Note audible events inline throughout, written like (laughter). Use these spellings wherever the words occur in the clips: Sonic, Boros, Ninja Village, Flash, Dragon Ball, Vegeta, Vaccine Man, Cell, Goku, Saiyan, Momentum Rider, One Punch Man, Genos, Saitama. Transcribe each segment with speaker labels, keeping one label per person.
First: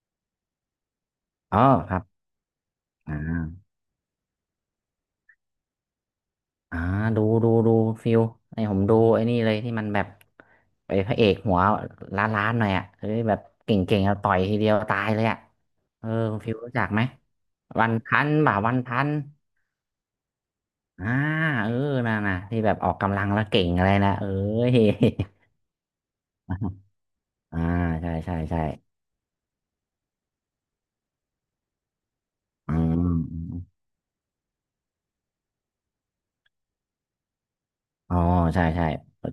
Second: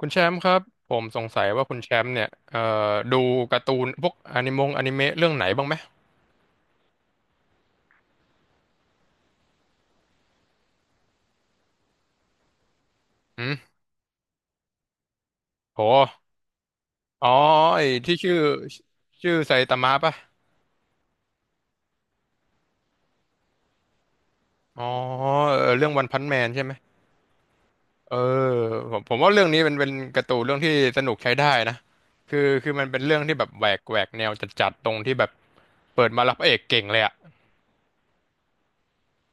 Speaker 1: คุณแชมป์ครับผมสงสัย
Speaker 2: อ๋อ
Speaker 1: ว่าคุณแช
Speaker 2: ครับ
Speaker 1: มป์เนี่ย
Speaker 2: อ่
Speaker 1: ดูกา
Speaker 2: า
Speaker 1: ร์ตูนพวกอนิเมะเรื่องไหนบ้างไหม
Speaker 2: อ่าดูดูดูฟิลไอ้ผมดูไอ้นี่เลยที่มันแบบไอ้พระเอกหัวล้านล้านหน่อยอ่ะเฮ้ยแบ
Speaker 1: อื
Speaker 2: บเก
Speaker 1: ม
Speaker 2: ่งๆเอาต่อยทีเดียวตายเลยอ่ะ
Speaker 1: โห
Speaker 2: เออคุณฟิลรู้จักไหม
Speaker 1: อ๋อไอ้
Speaker 2: วัน
Speaker 1: ที่
Speaker 2: พัน
Speaker 1: ชื่อ
Speaker 2: บ่าวันพัน
Speaker 1: ไซตามะป่ะ
Speaker 2: อ่าเออน่ะน่ะที่แบบออกกำลังแล้วเก่งอะไรนะเอ้ย
Speaker 1: อ๋อเออเรื่องวันพันแมนใช่ไหม
Speaker 2: (laughs) อ่าใช่
Speaker 1: เอ
Speaker 2: ใช่
Speaker 1: อ
Speaker 2: ใช่
Speaker 1: ผมว่าเรื่องนี้เป็นการ์ตูนเรื่องที่สนุกใช้ได้นะคือคื
Speaker 2: อื
Speaker 1: อมัน
Speaker 2: ม
Speaker 1: เป็นเรื่อง
Speaker 2: อ
Speaker 1: ที่แบบ
Speaker 2: ม
Speaker 1: แหวกแนวจัดๆตรงที่แบบเปิดมาแล้วพระเอกเก่งเลยอะ
Speaker 2: อ๋อใช่ใช่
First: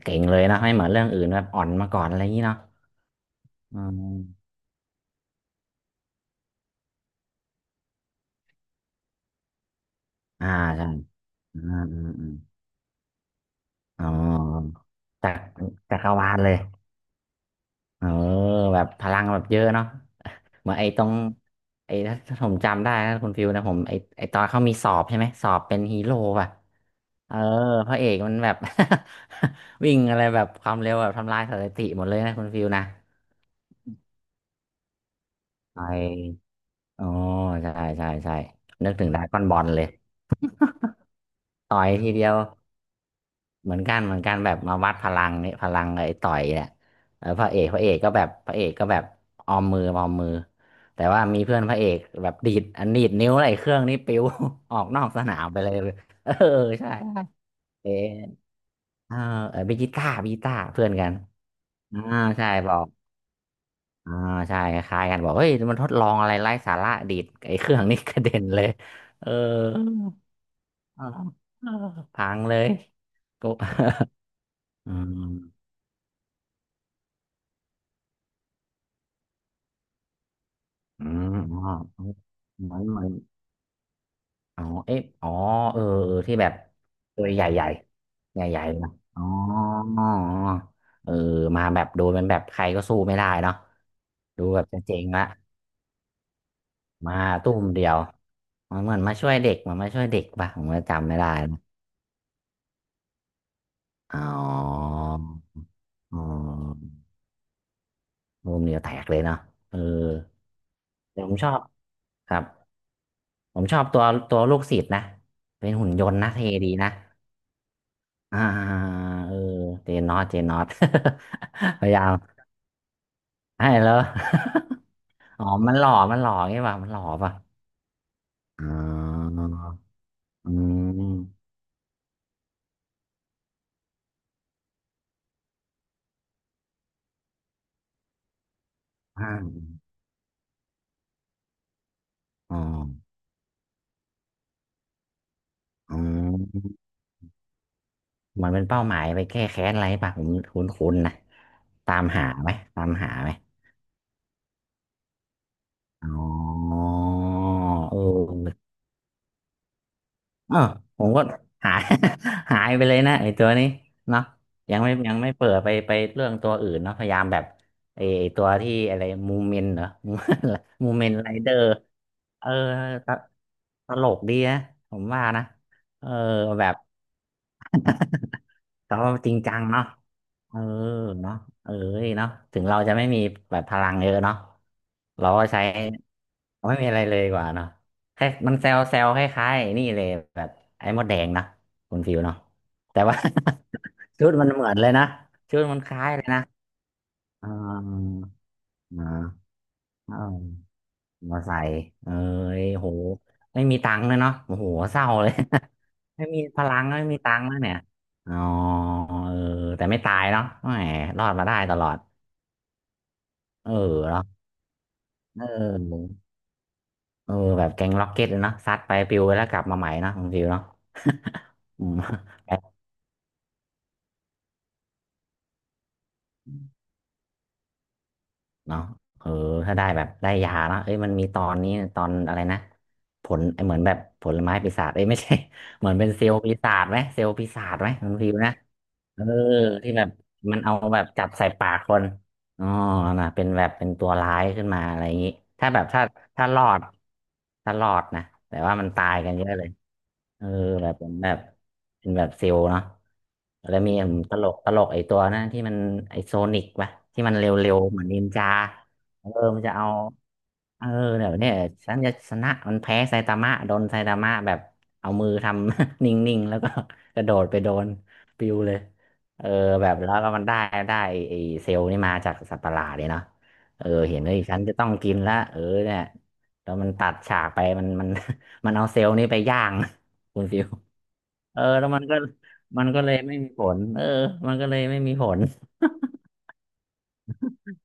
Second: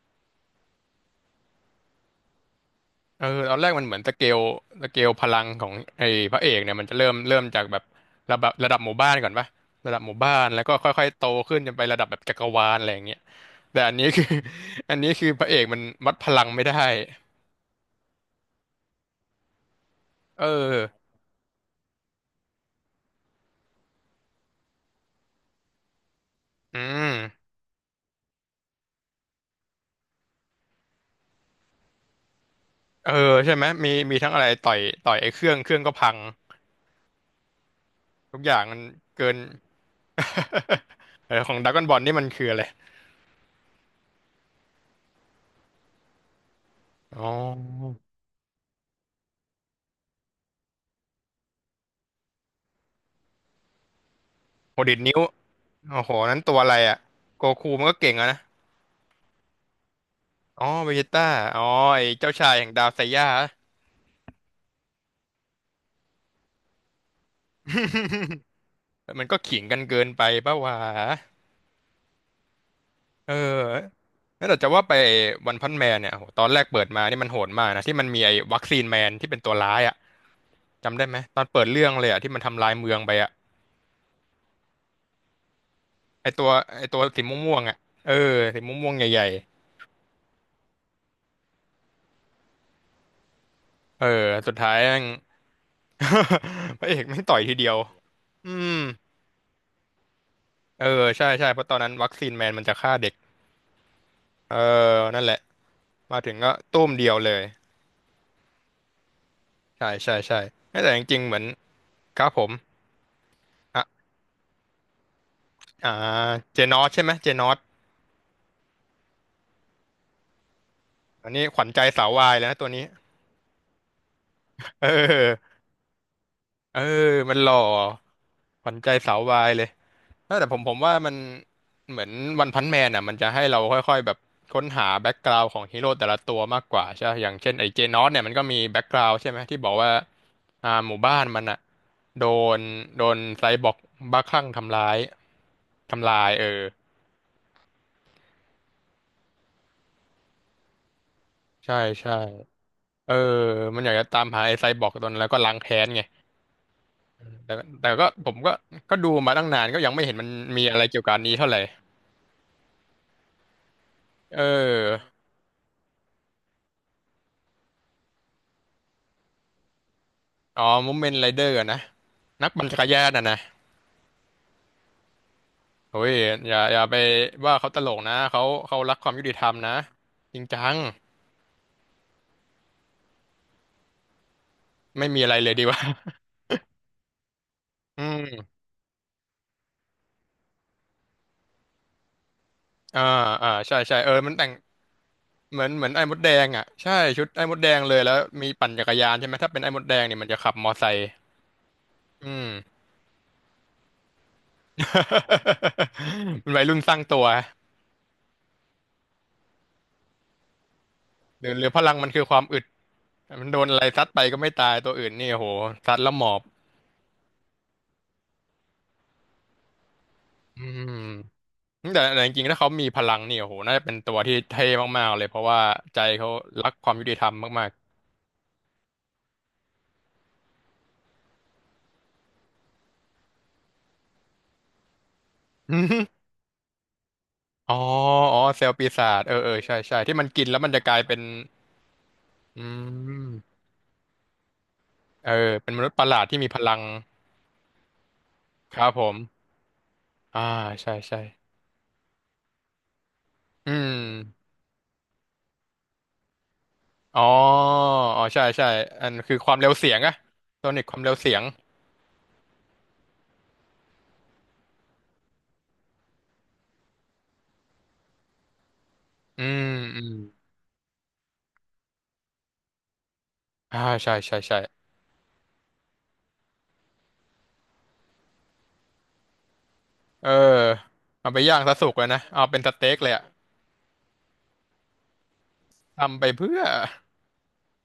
Speaker 2: เก่งเลยนะไม่เหมือนเรื่องอื่นแบบอ่อนมาก่อนอะไรอย่างนี้เนาะ
Speaker 1: เออตอนแรก
Speaker 2: อื
Speaker 1: มันเหมือน
Speaker 2: ม
Speaker 1: สเกลพลังของไอ้พระเอกเนี่ยมันจะเริ่มจากแบบระดับหมู่บ้านก่อนปะระดับหมู่บ้าน
Speaker 2: อ่า
Speaker 1: แล้วก็
Speaker 2: ใช่
Speaker 1: ค่อยๆโตขึ้
Speaker 2: อ่า
Speaker 1: นจนไประดับแบบ
Speaker 2: อื
Speaker 1: จั
Speaker 2: ม
Speaker 1: กรวาลอะไรอย่างเงี้ยแต่อัน
Speaker 2: อ๋
Speaker 1: นี้
Speaker 2: อ
Speaker 1: คือ (laughs) อันนี้คือ
Speaker 2: จาก
Speaker 1: พระเอกมัน
Speaker 2: จักร
Speaker 1: วัดพ
Speaker 2: วาล
Speaker 1: ลัง
Speaker 2: เลย
Speaker 1: ไม่ได้
Speaker 2: เออแบบพลังแบบเยอะเนาะ
Speaker 1: เออ
Speaker 2: (laughs) เหมือนไอ้ตรงไอ้ถ้าผมจำได้นะคุณฟิวนะผมไอ้ตอนเขามีสอบใช่ไหมสอบเป็นฮีโร่ป่ะ
Speaker 1: อื
Speaker 2: เออ
Speaker 1: ม
Speaker 2: พระเอกมันแบบ (laughs) วิ่งอะไรแบบความเร็วแบบทำลายสถิติหมดเลยนะคุณฟิวนะ
Speaker 1: เออใช่ไหมมีทั้งอะไรต่อยไอ้เครื่
Speaker 2: ไ
Speaker 1: องก็พัง
Speaker 2: ออ๋อใช่ใช่ใช่
Speaker 1: ทุกอย่างมัน
Speaker 2: นึกถึงดรา
Speaker 1: เกิน
Speaker 2: ก้อนบอลเลย
Speaker 1: (laughs) เออของดรา
Speaker 2: ต่
Speaker 1: ก้
Speaker 2: อ
Speaker 1: อน
Speaker 2: ย
Speaker 1: บอล
Speaker 2: ที
Speaker 1: นี่
Speaker 2: เดี
Speaker 1: มัน
Speaker 2: ยว
Speaker 1: คืออะไร
Speaker 2: เหมือนกันเหมือนกันแบบมาวัดพลังนี่พลังไอ้ต่อยแหละ
Speaker 1: อ๋
Speaker 2: เออ
Speaker 1: อ
Speaker 2: พระเอกพระเอกก็แบบพระเอกก็แบบออมมือออมมือแต่ว่ามีเพื่อนพระเอกแบบดีดอันดีดนิ้วอะไรเครื่องนี้ปิว (laughs) อ
Speaker 1: โห
Speaker 2: อก
Speaker 1: ดี
Speaker 2: น
Speaker 1: ด
Speaker 2: อก
Speaker 1: นิ้ว
Speaker 2: สนามไปเลย
Speaker 1: โอ้โห
Speaker 2: เอ
Speaker 1: นั้น
Speaker 2: อ
Speaker 1: ตัวอะไร
Speaker 2: ใช่
Speaker 1: อ่ะโกคูมัน
Speaker 2: เอ
Speaker 1: ก็เก่งอะนะ
Speaker 2: เออเออบิจิต้าบิจิต้า
Speaker 1: อ๋อ
Speaker 2: เพื่อ
Speaker 1: เว
Speaker 2: น
Speaker 1: เจ
Speaker 2: กัน
Speaker 1: ต้าอ๋อ
Speaker 2: อ่า
Speaker 1: ไอ้เจ้า
Speaker 2: ใช่
Speaker 1: ชายแห่ง
Speaker 2: บอ
Speaker 1: ดา
Speaker 2: ก
Speaker 1: วไซย่า
Speaker 2: อ่าใช่คล้ายๆกันบอกเฮ้ยมันทดลองอะไรไร้สาระดีดไอ้เครื่องนี้กระเด็นเลย
Speaker 1: (laughs) มั
Speaker 2: เอ
Speaker 1: น
Speaker 2: อ
Speaker 1: ก็ขิงกันเกินไปปะวะ
Speaker 2: เออเออพังเลย
Speaker 1: เออ
Speaker 2: ก็ (laughs)
Speaker 1: แล้วแต่จะว่า
Speaker 2: อื
Speaker 1: ไป
Speaker 2: ม
Speaker 1: วันพันแมนเนี่ยโหตอนแรกเปิดมานี่มันโหดมากนะที่มันมีไอ้วัคซีนแมนที่เป็นตัวร้ายอ่ะจำ
Speaker 2: อื
Speaker 1: ได้ไหม
Speaker 2: ม
Speaker 1: ตอน
Speaker 2: อ๋อ
Speaker 1: เปิดเรื่องเล
Speaker 2: เหมื
Speaker 1: ย
Speaker 2: อน
Speaker 1: อ่ะที่มันทำลายเมือ
Speaker 2: เห
Speaker 1: ง
Speaker 2: มือ
Speaker 1: ไป
Speaker 2: น
Speaker 1: อ่ะ
Speaker 2: อ๋อเอ๊ะอ๋อเออเออ
Speaker 1: ไอ้
Speaker 2: ที่
Speaker 1: ตั
Speaker 2: แบ
Speaker 1: ว
Speaker 2: บ
Speaker 1: ไอ้ตัวสี
Speaker 2: ตัวใหญ่
Speaker 1: ม่ว
Speaker 2: ให
Speaker 1: ง
Speaker 2: ญ่
Speaker 1: ๆอ่ะเออ
Speaker 2: ใหญ่ให
Speaker 1: สี
Speaker 2: ญ่ๆ
Speaker 1: ม่
Speaker 2: นะ
Speaker 1: วงๆให
Speaker 2: อ๋อ
Speaker 1: ญ่
Speaker 2: เออมาแบบโดนมันแบบใครก็สู้ไม่ได้เนาะ
Speaker 1: ๆเออ
Speaker 2: ดู
Speaker 1: สุด
Speaker 2: แบบ
Speaker 1: ท้าย
Speaker 2: จะเจ๊
Speaker 1: แม่ง
Speaker 2: งละ
Speaker 1: (laughs) พระเอก
Speaker 2: มา
Speaker 1: แม่งต่อยที
Speaker 2: ตุ้ม
Speaker 1: เดียว
Speaker 2: เดียว
Speaker 1: อืม
Speaker 2: มันเหมือนมาช่วยเด็กมันมาช่วยเด็กป่ะผมก็
Speaker 1: เออ
Speaker 2: จำไม่ได้
Speaker 1: ใช่ใช่เพ
Speaker 2: นะ
Speaker 1: ราะตอนนั้นวัคซีนแมนมันจะฆ่าเด็ก
Speaker 2: อ๋
Speaker 1: เอ
Speaker 2: อ
Speaker 1: อนั่นแหละ
Speaker 2: อ๋
Speaker 1: มาถึงก็ตุ้
Speaker 2: อ
Speaker 1: มเดียวเลย
Speaker 2: ตุ้มเดียวแตกเลยเนาะเออ
Speaker 1: ใช่ใช่ใช่ แต่จริ
Speaker 2: แต่
Speaker 1: งๆ
Speaker 2: ผ
Speaker 1: เหมื
Speaker 2: ม
Speaker 1: อน
Speaker 2: ชอบ
Speaker 1: ครั
Speaker 2: ค
Speaker 1: บ
Speaker 2: รั
Speaker 1: ผ
Speaker 2: บ
Speaker 1: ม
Speaker 2: ผมชอ
Speaker 1: อ่ะ
Speaker 2: บตัวตัวลูกศิษย์นะเป็นหุ่
Speaker 1: อ่า
Speaker 2: นยนต์นะเท่
Speaker 1: เจ
Speaker 2: ดี
Speaker 1: นอส
Speaker 2: นะ
Speaker 1: ใช่ไหมเจนอส
Speaker 2: อ่าเออเจนนอตเจนนอต
Speaker 1: อันนี้ขวัญใจ
Speaker 2: (laughs) พยายา
Speaker 1: สาว
Speaker 2: ม
Speaker 1: วายแล้วนะตัวนี้
Speaker 2: ให้แล้ว
Speaker 1: เ
Speaker 2: (laughs) อ๋อ
Speaker 1: ออ
Speaker 2: มันหล่อมันหล่อไงวะ
Speaker 1: เออ
Speaker 2: มันหล่อป่ะ
Speaker 1: มันหล่อข
Speaker 2: อ๋
Speaker 1: วัญใจสาววา
Speaker 2: อ
Speaker 1: ยเลยเออแต่
Speaker 2: อื
Speaker 1: ผมว่ามัน
Speaker 2: ม
Speaker 1: เหมือนวันพันแมนอ่ะมันจะให้เราค่อยๆแบบค้นหาแบ็กกราวด์ของฮีโร่แต่ละตัวมากกว่าใช่ไหมอย่างเช่นไอ้เจนอสเนี่ยมันก็มีแบ็กกราวด์ใช่ไหมที่
Speaker 2: อ่า
Speaker 1: บอกว่าอ่าหมู่บ้านมันอ่ะโด
Speaker 2: อ๋อ
Speaker 1: นโดนไซบอร์กบ้าคลั่งทำร้าย
Speaker 2: อื
Speaker 1: ทำลายเออ
Speaker 2: มเหมือนเป็นเป้าหมายไปแก้แค้นอะไรป่ะผมคุ้นคุ้นๆนะ
Speaker 1: ใช่
Speaker 2: ตาม
Speaker 1: ใช่
Speaker 2: หาไหมตาม
Speaker 1: เอ
Speaker 2: หา
Speaker 1: อ
Speaker 2: ไหม
Speaker 1: มันอยากจะตามหาไอ้ไซบอร์กตอนนั้นแล้วก็ล้างแค้นไง
Speaker 2: อ๋อ
Speaker 1: แต่แต่
Speaker 2: เ
Speaker 1: ก็ผมก็
Speaker 2: ออ
Speaker 1: ก็ดูมาตั้งนานก็ยังไม่เห็นมัน
Speaker 2: อ้า
Speaker 1: มี
Speaker 2: ว
Speaker 1: อะไรเกี่
Speaker 2: ผ
Speaker 1: ยว
Speaker 2: ม
Speaker 1: กับอั
Speaker 2: ก็
Speaker 1: นนี้เท่าไหร่
Speaker 2: หาย (laughs) หายไปเลยนะไอ้ตัวนี้เนาะ
Speaker 1: เอ
Speaker 2: ยังไม่
Speaker 1: อ
Speaker 2: ยังไม่เปิดไปไปเรื่องตัวอื่นเนาะพยายามแบบไอ้ตัวที่อะไรมูเมนเหรอ
Speaker 1: อ๋อ
Speaker 2: (laughs) มู
Speaker 1: มู
Speaker 2: เม
Speaker 1: เม
Speaker 2: น
Speaker 1: นต์ไร
Speaker 2: ไร
Speaker 1: เดอ
Speaker 2: เดอ
Speaker 1: ร์
Speaker 2: ร์
Speaker 1: นะ
Speaker 2: (laughs) เอ
Speaker 1: นั
Speaker 2: อ
Speaker 1: กปั่นจักรยา
Speaker 2: ต
Speaker 1: นอ่ะนะ
Speaker 2: ตลกดีนะผมว่านะ
Speaker 1: โอ้
Speaker 2: เออ
Speaker 1: ย
Speaker 2: แบบ
Speaker 1: อย่าไปว่าเขาตลกนะเขา
Speaker 2: แต่
Speaker 1: รักค
Speaker 2: ว่า
Speaker 1: วามยุ
Speaker 2: จ
Speaker 1: ติ
Speaker 2: ริง
Speaker 1: ธรร
Speaker 2: จั
Speaker 1: ม
Speaker 2: ง
Speaker 1: นะ
Speaker 2: เนาะ
Speaker 1: จริง
Speaker 2: เอ
Speaker 1: จั
Speaker 2: อ
Speaker 1: ง
Speaker 2: เนาะเอ้ยเนาะถึงเราจะไม่มีแบบพลังเยอะเนาะ
Speaker 1: ไม่มี
Speaker 2: เรา
Speaker 1: อะไร
Speaker 2: ก็
Speaker 1: เลย
Speaker 2: ใช้
Speaker 1: ดีกว่า
Speaker 2: เราไม่มีอะไรเลยดีกว่าเนาะ
Speaker 1: (laughs) อื
Speaker 2: แค่
Speaker 1: ม
Speaker 2: มันเซลเซลคล้ายๆไอ้นี่เลยแบบไอ้มดแดงนะคุณฟิวเนาะแต่
Speaker 1: อ่า
Speaker 2: ว่า
Speaker 1: อ่า ใช่ใช่เออ
Speaker 2: (laughs) ชุ
Speaker 1: มั
Speaker 2: ด
Speaker 1: นแต่
Speaker 2: มัน
Speaker 1: ง
Speaker 2: เหมือนเลยนะชุ
Speaker 1: เหมื
Speaker 2: ด
Speaker 1: อน
Speaker 2: มัน
Speaker 1: เหมือ
Speaker 2: ค
Speaker 1: นไอ้
Speaker 2: ล้าย
Speaker 1: มด
Speaker 2: เลย
Speaker 1: แด
Speaker 2: นะ
Speaker 1: งอ่ะใช่ชุดไอ้
Speaker 2: อ่
Speaker 1: มดแดงเลยแล้ว
Speaker 2: า
Speaker 1: มีปั่นจักรยานใช่ไหมถ้าเป็นไอ้มดแดงเนี่
Speaker 2: อ่า
Speaker 1: ยมันจะขับมอไซค์
Speaker 2: มาใส่เอ้
Speaker 1: อืม
Speaker 2: ยโหไม่มีตังค์เลยเนาะโอ้โหเศร้าเลย (laughs) ไม่มี
Speaker 1: (laughs) เป็น
Speaker 2: พ
Speaker 1: วัย
Speaker 2: ลั
Speaker 1: รุ่น
Speaker 2: ง
Speaker 1: สร้า
Speaker 2: ไม่
Speaker 1: ง
Speaker 2: มี
Speaker 1: ตัว
Speaker 2: ตังค์แล้วเนี่ยอ๋อเออแต่ไม่ตายเนาะแหมรอดมาได้
Speaker 1: หรือ
Speaker 2: ต
Speaker 1: พ
Speaker 2: ลอ
Speaker 1: ลัง
Speaker 2: ด
Speaker 1: มันคือความอึดมันโดน
Speaker 2: เออ
Speaker 1: อะไรซัดไป
Speaker 2: เนาะ
Speaker 1: ก็ไม่ตายตัวอื่นนี่
Speaker 2: เ
Speaker 1: โอ้โหซัด
Speaker 2: ออ
Speaker 1: แล้วหมอบ
Speaker 2: เออแบบแก๊งล็อกเก็ตเลยเนาะซัดไปปิวไปแล้วกลับมาใหม่เนาะคุณฟิว
Speaker 1: อื
Speaker 2: เนาะ
Speaker 1: ม
Speaker 2: (laughs) อืม
Speaker 1: แต่จริ
Speaker 2: (laughs)
Speaker 1: ง
Speaker 2: แบ
Speaker 1: ๆถ้า
Speaker 2: บ
Speaker 1: เขามีพลังนี่โอ้โหน่าจะเป็นตัวที่เท่มากๆเลยเพราะว่าใจเขารักความยุติธรรมมาก
Speaker 2: เนาะเออถ้าได้แบบได้ยาเนาะเอ้ยมันมีตอนนี้ตอนอะไรนะผลเหมือนแบบผลไม้ปีศาจเอ้ยไม่ใช่
Speaker 1: ๆ (laughs)
Speaker 2: (laughs) เหมือนเป็น
Speaker 1: อ
Speaker 2: เซลล์ปีศาจไหมเซลล์ปีศาจ
Speaker 1: อ๋อ
Speaker 2: ไหมคุณฟิว
Speaker 1: อ๋อ
Speaker 2: นะ
Speaker 1: เซลล์ปีศา
Speaker 2: เอ
Speaker 1: จ
Speaker 2: อ
Speaker 1: เออเออใช่
Speaker 2: ที่
Speaker 1: ใช่
Speaker 2: แบบ
Speaker 1: ที่มันกิน
Speaker 2: มั
Speaker 1: แล้
Speaker 2: น
Speaker 1: วมัน
Speaker 2: เอา
Speaker 1: จะกลา
Speaker 2: แบ
Speaker 1: ย
Speaker 2: บ
Speaker 1: เป็น
Speaker 2: จับใส่ปากคน
Speaker 1: อื
Speaker 2: อ๋อนะ
Speaker 1: ม
Speaker 2: เป็นแบบเป็นตัวร้ายขึ้นมาอะไรอย่าง
Speaker 1: เอ
Speaker 2: นี้
Speaker 1: อ
Speaker 2: ถ้า
Speaker 1: เป็น
Speaker 2: แบ
Speaker 1: ม
Speaker 2: บ
Speaker 1: นุษย์ป
Speaker 2: ถ้า
Speaker 1: ระหลาดที่
Speaker 2: ถ้า
Speaker 1: มีพ
Speaker 2: รอ
Speaker 1: ลัง
Speaker 2: ดถ้ารอดนะแต่ว่า
Speaker 1: ค
Speaker 2: มั
Speaker 1: รั
Speaker 2: น
Speaker 1: บผ
Speaker 2: ตา
Speaker 1: ม
Speaker 2: ยกันเยอะเลย
Speaker 1: อ่า
Speaker 2: เออแบ
Speaker 1: ใช่
Speaker 2: บเป็น
Speaker 1: ใช่
Speaker 2: แบบเป็นแบบซิลเนาะ
Speaker 1: อื
Speaker 2: แล้วมี
Speaker 1: ม
Speaker 2: ผมตลกตลกไอ้ตัวนะที่มันไอ้โซนิกปะ
Speaker 1: อ๋อ
Speaker 2: ที่มันเร็วๆเหมือนนิ
Speaker 1: อ๋อ
Speaker 2: น
Speaker 1: ใช่
Speaker 2: จา
Speaker 1: ใช่อัน
Speaker 2: เออ
Speaker 1: คือความ
Speaker 2: มัน
Speaker 1: เร็
Speaker 2: จะ
Speaker 1: ว
Speaker 2: เอา
Speaker 1: เสียงอะโซนิ
Speaker 2: เอ
Speaker 1: ก
Speaker 2: อ
Speaker 1: ความเร็ว
Speaker 2: เดี๋
Speaker 1: เสี
Speaker 2: ยว
Speaker 1: ยง
Speaker 2: เนี่ยฉันจะชนะมันแพ้ไซตามะโดนไซตามะแบบเอามือทำ (laughs) นิ่งๆแล้วก็ (laughs) กระโดดไปโดนปิวเลย
Speaker 1: อื
Speaker 2: เออ
Speaker 1: ม
Speaker 2: แบบ
Speaker 1: อืม
Speaker 2: แล้วก็มันได้ไอ้เซลล์นี่มาจากสัตว์ประหลาดเลยเนาะ
Speaker 1: อ่า
Speaker 2: เออ
Speaker 1: ใช่
Speaker 2: เห็นเล
Speaker 1: ใช่
Speaker 2: ย
Speaker 1: ใช่
Speaker 2: ฉันจะต้องกินละเออเนี่ยแล้วมันตัดฉากไปมัน (laughs) มันเอาเซลล์นี่ไปย่าง
Speaker 1: เออ
Speaker 2: (laughs) คุณฟิว
Speaker 1: เอาไปย่า
Speaker 2: เอ
Speaker 1: ง
Speaker 2: อ
Speaker 1: ซะสุ
Speaker 2: แล้ว
Speaker 1: ก
Speaker 2: มั
Speaker 1: เล
Speaker 2: น
Speaker 1: ย
Speaker 2: ก็
Speaker 1: นะเอาเป็นส
Speaker 2: มั
Speaker 1: เต็
Speaker 2: น
Speaker 1: ก
Speaker 2: ก็
Speaker 1: เล
Speaker 2: เล
Speaker 1: ย
Speaker 2: ย
Speaker 1: อะ
Speaker 2: ไม่มีผลเออมันก็เลยไม่มีผล
Speaker 1: ทำไปเพื่อ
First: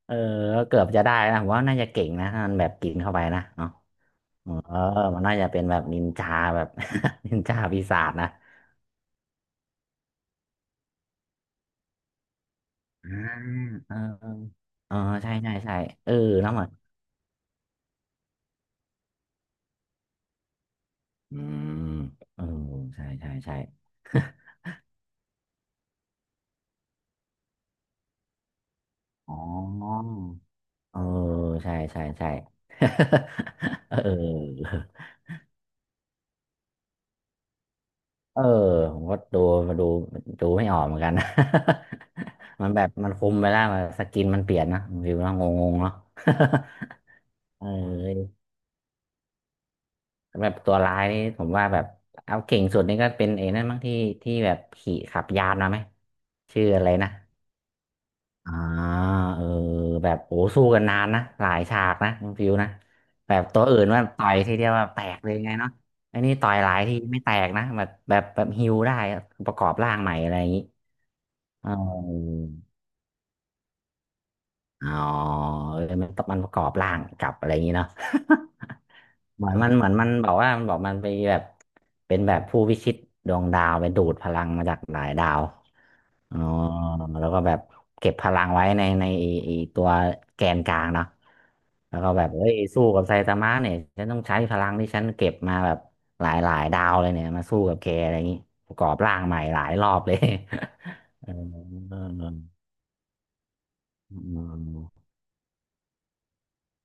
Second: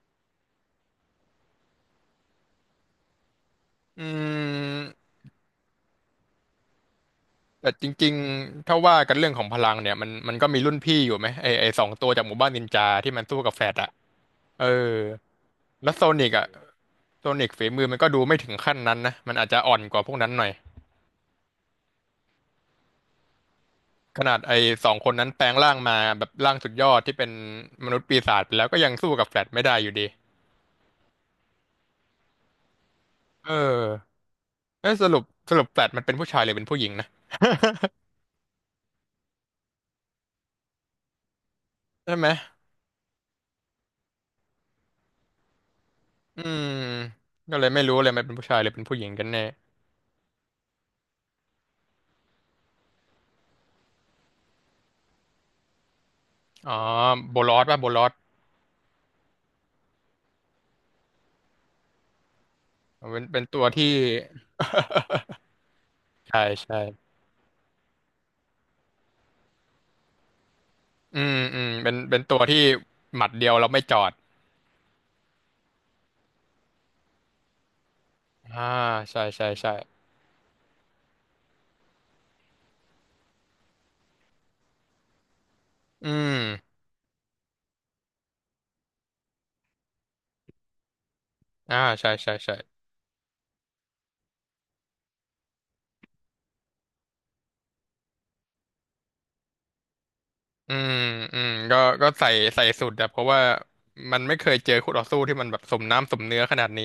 Speaker 2: เออก็เกือบจะได้นะผมว่าน่าจะเก่งนะถ้ามันแบบกินเข้าไปนะ
Speaker 1: อื
Speaker 2: เออ
Speaker 1: ม
Speaker 2: มันน่าจะเป็นแบบนินจาแบบ (laughs) นินจา
Speaker 1: แต่
Speaker 2: ปี
Speaker 1: จ
Speaker 2: ศา
Speaker 1: ริ
Speaker 2: จ
Speaker 1: ง
Speaker 2: นะ
Speaker 1: ๆถ้าว่ากันเรื่องของพลังเนี่ยมันก็มีรุ่นพี่อยู่ไหมไอสองตัวจากหมู่บ้านนินจาที่
Speaker 2: อ่า
Speaker 1: มันสู้กับแฟดอะ
Speaker 2: เออ
Speaker 1: เอ
Speaker 2: เอ
Speaker 1: อ
Speaker 2: อใช่ใช่ใช่
Speaker 1: แล้วโซ
Speaker 2: เออ
Speaker 1: นิกอะ
Speaker 2: เน้ามัน
Speaker 1: โซนิกฝีมือมันก็ดูไม่ถึงขั้นนั้นนะ มันอาจจะอ่อนกว่าพวกนั้นหน่อย
Speaker 2: อืมเออใช่ใช่ใช่
Speaker 1: ขนาดไอ้สองคนนั้นแปลงร่างมาแบบร่างสุดยอดที่เป็นมนุษย์ปีศาจไปแล้วก็ยังสู้กับ
Speaker 2: อ๋
Speaker 1: แฟ
Speaker 2: อ
Speaker 1: ลชไม่ได้อยู่ดี
Speaker 2: เออ ใช่ใช่ใช่
Speaker 1: เออ
Speaker 2: (laughs) เออ
Speaker 1: เอ้ยสรุปแฟลชมันเป็นผู้ชายหรือเป็นผู้หญิงนะ
Speaker 2: เออ ผมก็ดูมาดูดูไม่ออกเหมือนกันนะ
Speaker 1: ใช่ไหม
Speaker 2: (laughs) มันแบบมันคุมไปแล้วมันสกินมันเปลี่ยนนะวิวแลาวงงๆเนาะ
Speaker 1: อื
Speaker 2: (laughs)
Speaker 1: มก็เล
Speaker 2: เอ
Speaker 1: ยไม่รู้เลยมันเป็น
Speaker 2: อ
Speaker 1: ผู้ชายหรือเป็นผู้หญิงกันแน่
Speaker 2: แบบตัวร้ายนี่ผมว่าแบบเอาเก่งสุดนี่ก็เป็นไอ้นั่นบางที่ที่แบบขี่ขับยานมาไหมชื่อ
Speaker 1: อ๋อ
Speaker 2: อะไรนะ
Speaker 1: โบลอสป่ะโบลอส
Speaker 2: อ่าเออแบบโอ้สู้กันนานนะหลายฉากนะคุณฟิวนะ
Speaker 1: เป็น
Speaker 2: แบ
Speaker 1: เป็
Speaker 2: บ
Speaker 1: น
Speaker 2: ตั
Speaker 1: ตั
Speaker 2: ว
Speaker 1: ว
Speaker 2: อื่น
Speaker 1: ที่
Speaker 2: ว่าต่อยทีเดียวแบบแตกเลยไงเนาะอันนี้
Speaker 1: ใช่
Speaker 2: ต่อยหลา
Speaker 1: ใช่
Speaker 2: ยทีไม่แตกนะแบบฮิวได้อะประกอบร่างใหม่อะไรอย่างนี้
Speaker 1: อืมอื
Speaker 2: เอ๋
Speaker 1: ม
Speaker 2: อ
Speaker 1: เป็นตัวที่หมัดเดียวเราไม่จอด
Speaker 2: อ๋อเออมันประกอบร่างกลับอะไรอย่างนี้เนาะ
Speaker 1: อ่าใช่
Speaker 2: (laughs) เห
Speaker 1: ใช่
Speaker 2: มือนมั
Speaker 1: ใช่
Speaker 2: นเหมือนมันบอกว่ามันบอกมันไปแบบเป็นแบบผู้พิชิตดวงดาวไปดูดพลังมาจากหลายดาว
Speaker 1: อื
Speaker 2: อ๋
Speaker 1: ม
Speaker 2: อแล้วก็แบบเก็บพลังไว้ในไอ้ตัวแกนกลางเนาะ
Speaker 1: อ่า
Speaker 2: แล้ว
Speaker 1: ใช่
Speaker 2: ก็แบบ
Speaker 1: ใช่
Speaker 2: เฮ้
Speaker 1: ใช่
Speaker 2: ยสู้กับไซตามะเนี่ยฉันต้องใช้พลังที่ฉันเก็บมาแบบหลายดาวเลยเนี่ยมาสู้กับแกอะไรอย่างนี้ประกอบร่างใหม่หลายรอบเลย
Speaker 1: อืม
Speaker 2: (laughs) เอ
Speaker 1: อืมก็ใส่ใส่สุดอะเพราะว่ามันไม่เคยเจอคู่ต่อ
Speaker 2: อ
Speaker 1: สู้ที่มันแบบสมน้ำสมเนื้อขนาดนี้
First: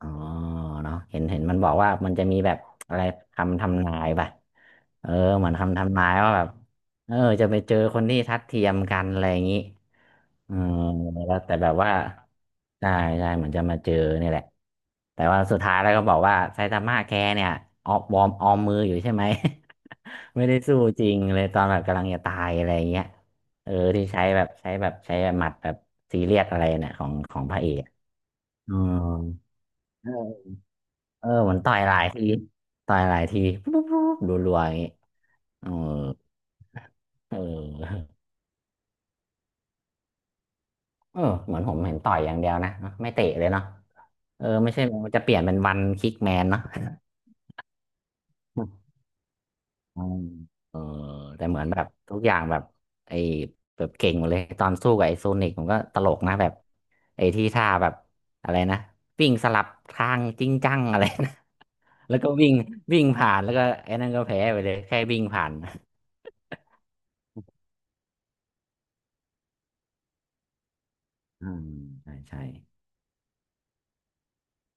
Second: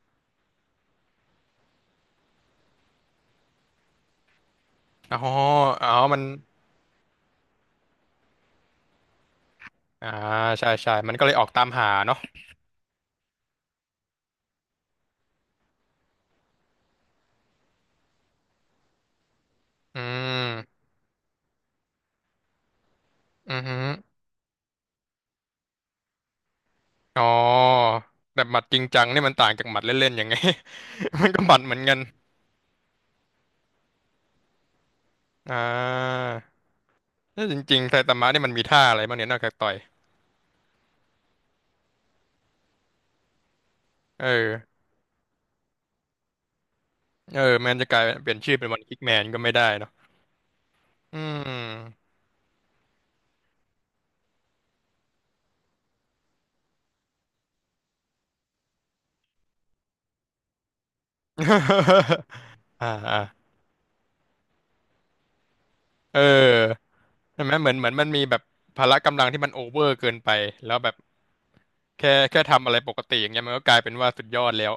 Speaker 2: อ๋อเนาะเห็นมันบอกว่ามันจะมีแบบอะไรคำทำนายป่ะเออ
Speaker 1: อ๋อ
Speaker 2: เหมือนคำ
Speaker 1: อ๋อ
Speaker 2: ทำนาย
Speaker 1: มัน
Speaker 2: ว่าแบบเออจะไปเจอคนที่ทัดเทียมกันอะไรอย่างนี้
Speaker 1: อ่า
Speaker 2: เออ
Speaker 1: ใช่ใช่มันก็เล
Speaker 2: แล้
Speaker 1: ย
Speaker 2: ว
Speaker 1: ออก
Speaker 2: แต่
Speaker 1: ตา
Speaker 2: แบ
Speaker 1: ม
Speaker 2: บ
Speaker 1: หา
Speaker 2: ว่า
Speaker 1: เนาะ
Speaker 2: ใช่ใช่เหมือนจะมาเจอนี่แหละแต่ว่าสุดท้ายแล้วก็บอกว่าไซตามะแกเนี่ยออกวอร์มออมมืออยู่ใช่ไหม
Speaker 1: อื
Speaker 2: (laughs) ไม่ได้สู้
Speaker 1: ม
Speaker 2: จริงเลยตอนแบบกำลังจะตายอะไรอย่างเงี้ย
Speaker 1: อือ
Speaker 2: เออ
Speaker 1: ฮึ
Speaker 2: ที่ใช้หมัดแบบซีเรียสอะไรเนี่ยของ
Speaker 1: อ๋อ
Speaker 2: ของพระเอก
Speaker 1: แต่หมัด
Speaker 2: อื
Speaker 1: จริง
Speaker 2: ม
Speaker 1: จังนี่มันต่างจากหมัดเล่นๆยังไง
Speaker 2: เออ
Speaker 1: (laughs)
Speaker 2: เอ
Speaker 1: มั
Speaker 2: อ
Speaker 1: นก็
Speaker 2: เห
Speaker 1: ห
Speaker 2: มื
Speaker 1: มั
Speaker 2: อน
Speaker 1: ดเห
Speaker 2: ต่
Speaker 1: มื
Speaker 2: อ
Speaker 1: อ
Speaker 2: ย
Speaker 1: น
Speaker 2: ห
Speaker 1: กั
Speaker 2: ลา
Speaker 1: น
Speaker 2: ยทีต่อยหลายทีปุ๊บปุ๊บปุ๊บรัวๆอย่างงี้
Speaker 1: อ่
Speaker 2: เออ
Speaker 1: า
Speaker 2: เ
Speaker 1: ถ้าจริงๆไซ
Speaker 2: ออ
Speaker 1: ตามะนี่มันมีท่าอะไรบ้างเนี่ยนอกจากต่อย
Speaker 2: เออเหมือนผมเห็นต่อยอย่างเดียวนะไม่เตะเลยเนาะ
Speaker 1: เออ
Speaker 2: เออไม่ใช่มันจะเปลี่ยนเป็นวันคิกแมนเนาะ
Speaker 1: เออแมนจะกลายเป็นเปลี่ยนชื่อเป็นวันคิ
Speaker 2: (laughs)
Speaker 1: กแมนก็ไม่ได้เนาะ
Speaker 2: อืมเออ
Speaker 1: อื
Speaker 2: แต่
Speaker 1: ม
Speaker 2: เหมือนแบบทุกอย่างแบบไอ้แบบเก่งหมดเลยตอนสู้กับไอ้โซนิกผมก็ตลกนะแบบไอ้ที่ท่าแบบอะไรนะวิ่งสลับทางจริงจังอะไรนะ (laughs) แล้ว
Speaker 1: (laughs)
Speaker 2: ก็วิ่ง
Speaker 1: อ่า
Speaker 2: วิ่ง
Speaker 1: อ่า
Speaker 2: ผ่านแล้วก็ไอ้นั่นก็แพ้ไปเลยแค่วิ่งผ่าน (laughs)
Speaker 1: เออ ใช่ไหมเหมือนมันมีแบบพละกำลังที่มันโอเวอร์เกินไปแล้วแบบ
Speaker 2: อืมใช่
Speaker 1: แค่
Speaker 2: ใช่
Speaker 1: แค่ทำอะไรปกติอย่างเงี้ยมันก็กลายเป็นว่าสุดยอดแล้ว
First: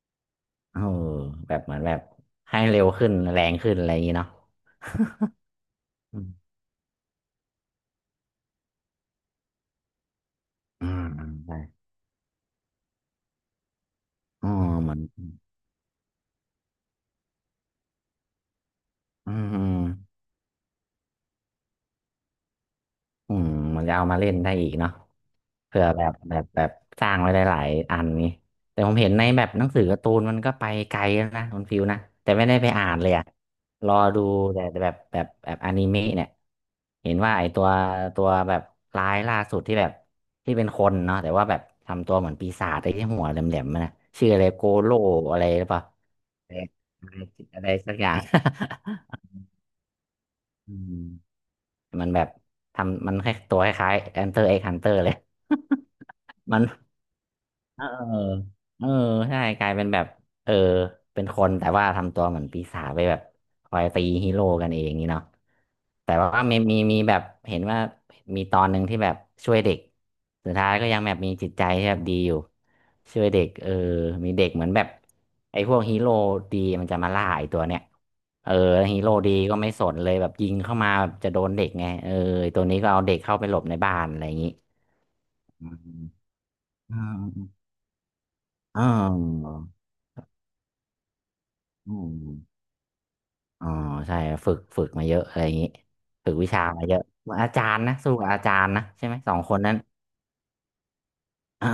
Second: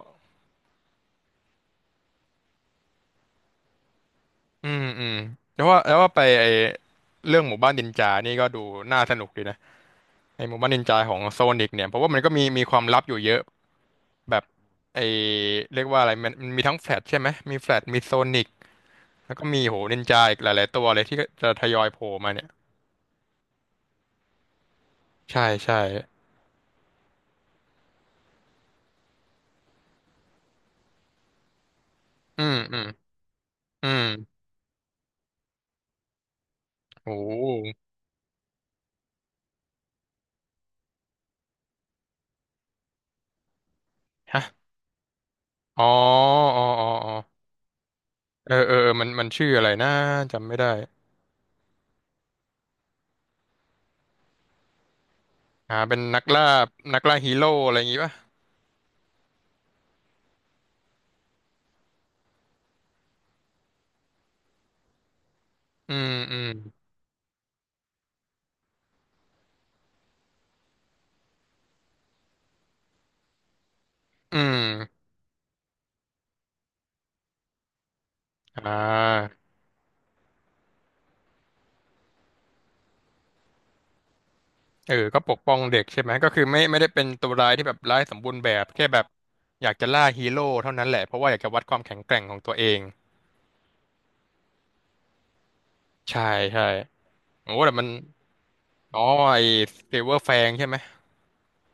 Speaker 2: เออแบบเหมือนแบบให้เร็วขึ้นแรงขึ้นอะไรอย่างนี้เนาะ
Speaker 1: อืมอืมแล้วว่าไป
Speaker 2: อื
Speaker 1: ไอเรื่องหมู่บ้านนินจานี่ก็ดูน่าสนุกดีนะไอหมู่บ้านนิ
Speaker 2: ม
Speaker 1: น
Speaker 2: อื
Speaker 1: จาของ
Speaker 2: ม
Speaker 1: โซ
Speaker 2: ใช่
Speaker 1: นิกเนี่ยเพราะว่ามันก็มีความลับอยู่เยอะแบบ
Speaker 2: อ๋อเหมือ
Speaker 1: ไอ
Speaker 2: น
Speaker 1: เรียกว่าอะไรมันมีทั้งแฟลชใช่ไหมมีแฟลชมีโซนิก
Speaker 2: อื
Speaker 1: แล้ว
Speaker 2: ม
Speaker 1: ก็มี
Speaker 2: อืม
Speaker 1: โหนินจาอีกหลายๆตัวเลยที่จะทยอยโผล่มาเนี่ย
Speaker 2: อืมเหมือนจะเอามาเล่นได้อีกเนาะ
Speaker 1: ใช่ใช่
Speaker 2: เผื่อแบบสร้างไว้หลายๆอันนี้แต่ผมเห็นในแบบหนังสือการ์ตูนมันก็ไปไกลแล้วนะคุณฟิวนะแต่
Speaker 1: อื
Speaker 2: ไม่ได้
Speaker 1: ม
Speaker 2: ไป
Speaker 1: อืม
Speaker 2: อ่านเลยอะ
Speaker 1: อื
Speaker 2: รอ
Speaker 1: ม
Speaker 2: ดูแต่แบบอนิเมะเนี่ย
Speaker 1: โอ
Speaker 2: เห็นว่าไอตัว
Speaker 1: ้
Speaker 2: ตัวแบบร้ายล่าสุดที่แบบที่เป็นคนเนาะแต่ว่าแบบทำตัวเหมือนปีศาจไอ้ที่หัวแหลมๆมันนะชื่ออะ
Speaker 1: ฮะ
Speaker 2: ไรโกโลอะไรหรือเป
Speaker 1: อ๋
Speaker 2: ล่า
Speaker 1: อ
Speaker 2: อะไร
Speaker 1: อ๋ออ๋ออ๋อ
Speaker 2: อะไรสักอย่าง
Speaker 1: เออเออเออมันชื่ออะไรนะจำไม่
Speaker 2: (laughs)
Speaker 1: ได้
Speaker 2: อืมมันแบบทำมันแค่ตัวคล้ายๆ Enter X Hunter เลย
Speaker 1: อ่าเป็นนักล่า
Speaker 2: (laughs) มัน
Speaker 1: นักล่าฮีโร่อะไร
Speaker 2: เอ
Speaker 1: อ
Speaker 2: อ
Speaker 1: ย่างงี้ป่ะ
Speaker 2: เออใช่กลายเป็นแบบ เออเป็นคนแต่ว่าทำตัวเหมือนปีศาจไปแบบคอยตีฮีโร่กันเองนี่เนาะ
Speaker 1: อืม
Speaker 2: แต่
Speaker 1: อื
Speaker 2: ว่า
Speaker 1: ม
Speaker 2: มีแบบเห็นว่ามีตอนหนึ่งที่แบบช่วยเด็กสุดท้ายก็ยังแบบมีจิตใจที่แบบดีอยู่ช่วยเด็กเออมี
Speaker 1: อื
Speaker 2: เด็กเหมือนแบบ
Speaker 1: ม
Speaker 2: ไอ้พวกฮีโร่ดีมันจะมาล่าไอ้ตัวเนี้ยเออ
Speaker 1: อ่
Speaker 2: แล้วฮีโร่
Speaker 1: า
Speaker 2: ดีก็ไม่สนเลยแบบยิงเข้ามาแบบจะโดนเด็กไงเออไอ้ตัวนี้ก็เอาเด็กเข้าไปหลบในบ้านอะไรอย่างนี้
Speaker 1: เออก็ปกป้องเด็กใช่ไหมก็คือไม่ได้
Speaker 2: อื
Speaker 1: เป็นตัวร้าย
Speaker 2: ม
Speaker 1: ที่แบบร้ายสมบูรณ์แบบ
Speaker 2: อื
Speaker 1: แค่
Speaker 2: ม
Speaker 1: แบบ
Speaker 2: อืม
Speaker 1: อยากจะล่าฮีโร่เท่านั้นแหละเพราะว่าอยากจะวัดความแข็
Speaker 2: อื
Speaker 1: งแก
Speaker 2: ม
Speaker 1: ร่งของตัวเอง
Speaker 2: อ๋อใช่ฝึกมาเยอะอะไรอย่างนี้
Speaker 1: ใช่
Speaker 2: ฝึกวิ
Speaker 1: ใช่
Speaker 2: ชามาเยอะเหมือนอา
Speaker 1: โอ้
Speaker 2: จา
Speaker 1: แต่
Speaker 2: รย์
Speaker 1: มัน
Speaker 2: นะสู้กับอาจารย์นะ
Speaker 1: อ๋อ
Speaker 2: ใช่ไหมส
Speaker 1: ไอ
Speaker 2: องคนนั้น
Speaker 1: เซเวอร์แฟงใช่ไหม
Speaker 2: เออ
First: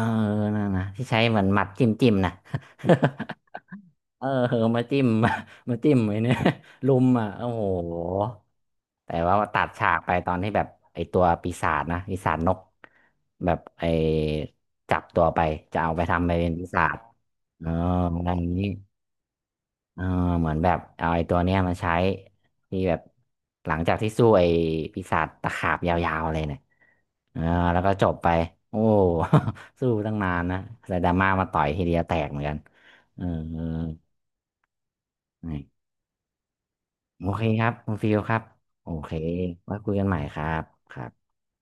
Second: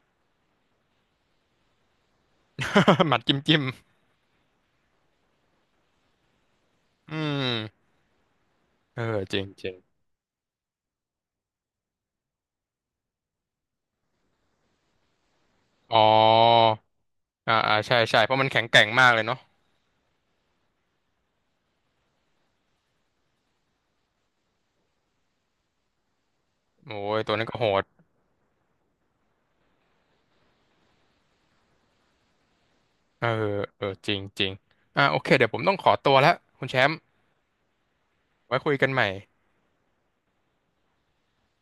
Speaker 2: นั่นนะที่ใช้เหมือนหมัดจิ้มจิ้มนะ
Speaker 1: (laughs) หมัดจิ้มจิ้ม
Speaker 2: (laughs) เออเออมาจิ้ม (laughs) มาจิ้มไว้เนี่ย (laughs) ลุม
Speaker 1: อื
Speaker 2: อ่ะโอ้
Speaker 1: ม
Speaker 2: โห
Speaker 1: เออ
Speaker 2: แต่ว่า
Speaker 1: จริง
Speaker 2: ตั
Speaker 1: จ
Speaker 2: ด
Speaker 1: ริ
Speaker 2: ฉา
Speaker 1: ง
Speaker 2: กไปตอนที่แบบไอตัวปีศาจนะปีศาจนกแบบไอจับตัวไปจะเอา
Speaker 1: อ๋
Speaker 2: ไป
Speaker 1: อ
Speaker 2: ทำไปเป็นปีศาจ
Speaker 1: อ่า
Speaker 2: เออ
Speaker 1: อ่าใช่ใช่
Speaker 2: อะ
Speaker 1: เพ
Speaker 2: ไร
Speaker 1: ราะ
Speaker 2: อ
Speaker 1: มัน
Speaker 2: ย่าง
Speaker 1: แข็ง
Speaker 2: นี้
Speaker 1: แกร่งมากเลยเนาะ
Speaker 2: เออเหมือนแบบเอาไอ้ตัวเนี้ยมาใช้ที่แบบหลังจากที่สู้ไอ้ปีศาจตะขาบยาวๆเลยเนี่ย
Speaker 1: โอ้ยตัว
Speaker 2: เออ
Speaker 1: นั้นก็โห
Speaker 2: แล้ว
Speaker 1: ด
Speaker 2: ก็จบไปโอ้ (laughs) สู้ตั้งนานนะแต่ดราม่ามาต่อยทีเดียวแตกเหมือนกันเอ
Speaker 1: เอ
Speaker 2: อ
Speaker 1: อ
Speaker 2: เออ
Speaker 1: เออจริงจริงอ่าโอเคเดี๋ยวผ
Speaker 2: นี่
Speaker 1: มต้องขอตัวแล้ว คุณแชมป์
Speaker 2: โอเคครับคุณฟิลครับ
Speaker 1: ไว้คุยกั
Speaker 2: โอ
Speaker 1: นใหม่
Speaker 2: เคไว้คุยกันใหม่ครับครับ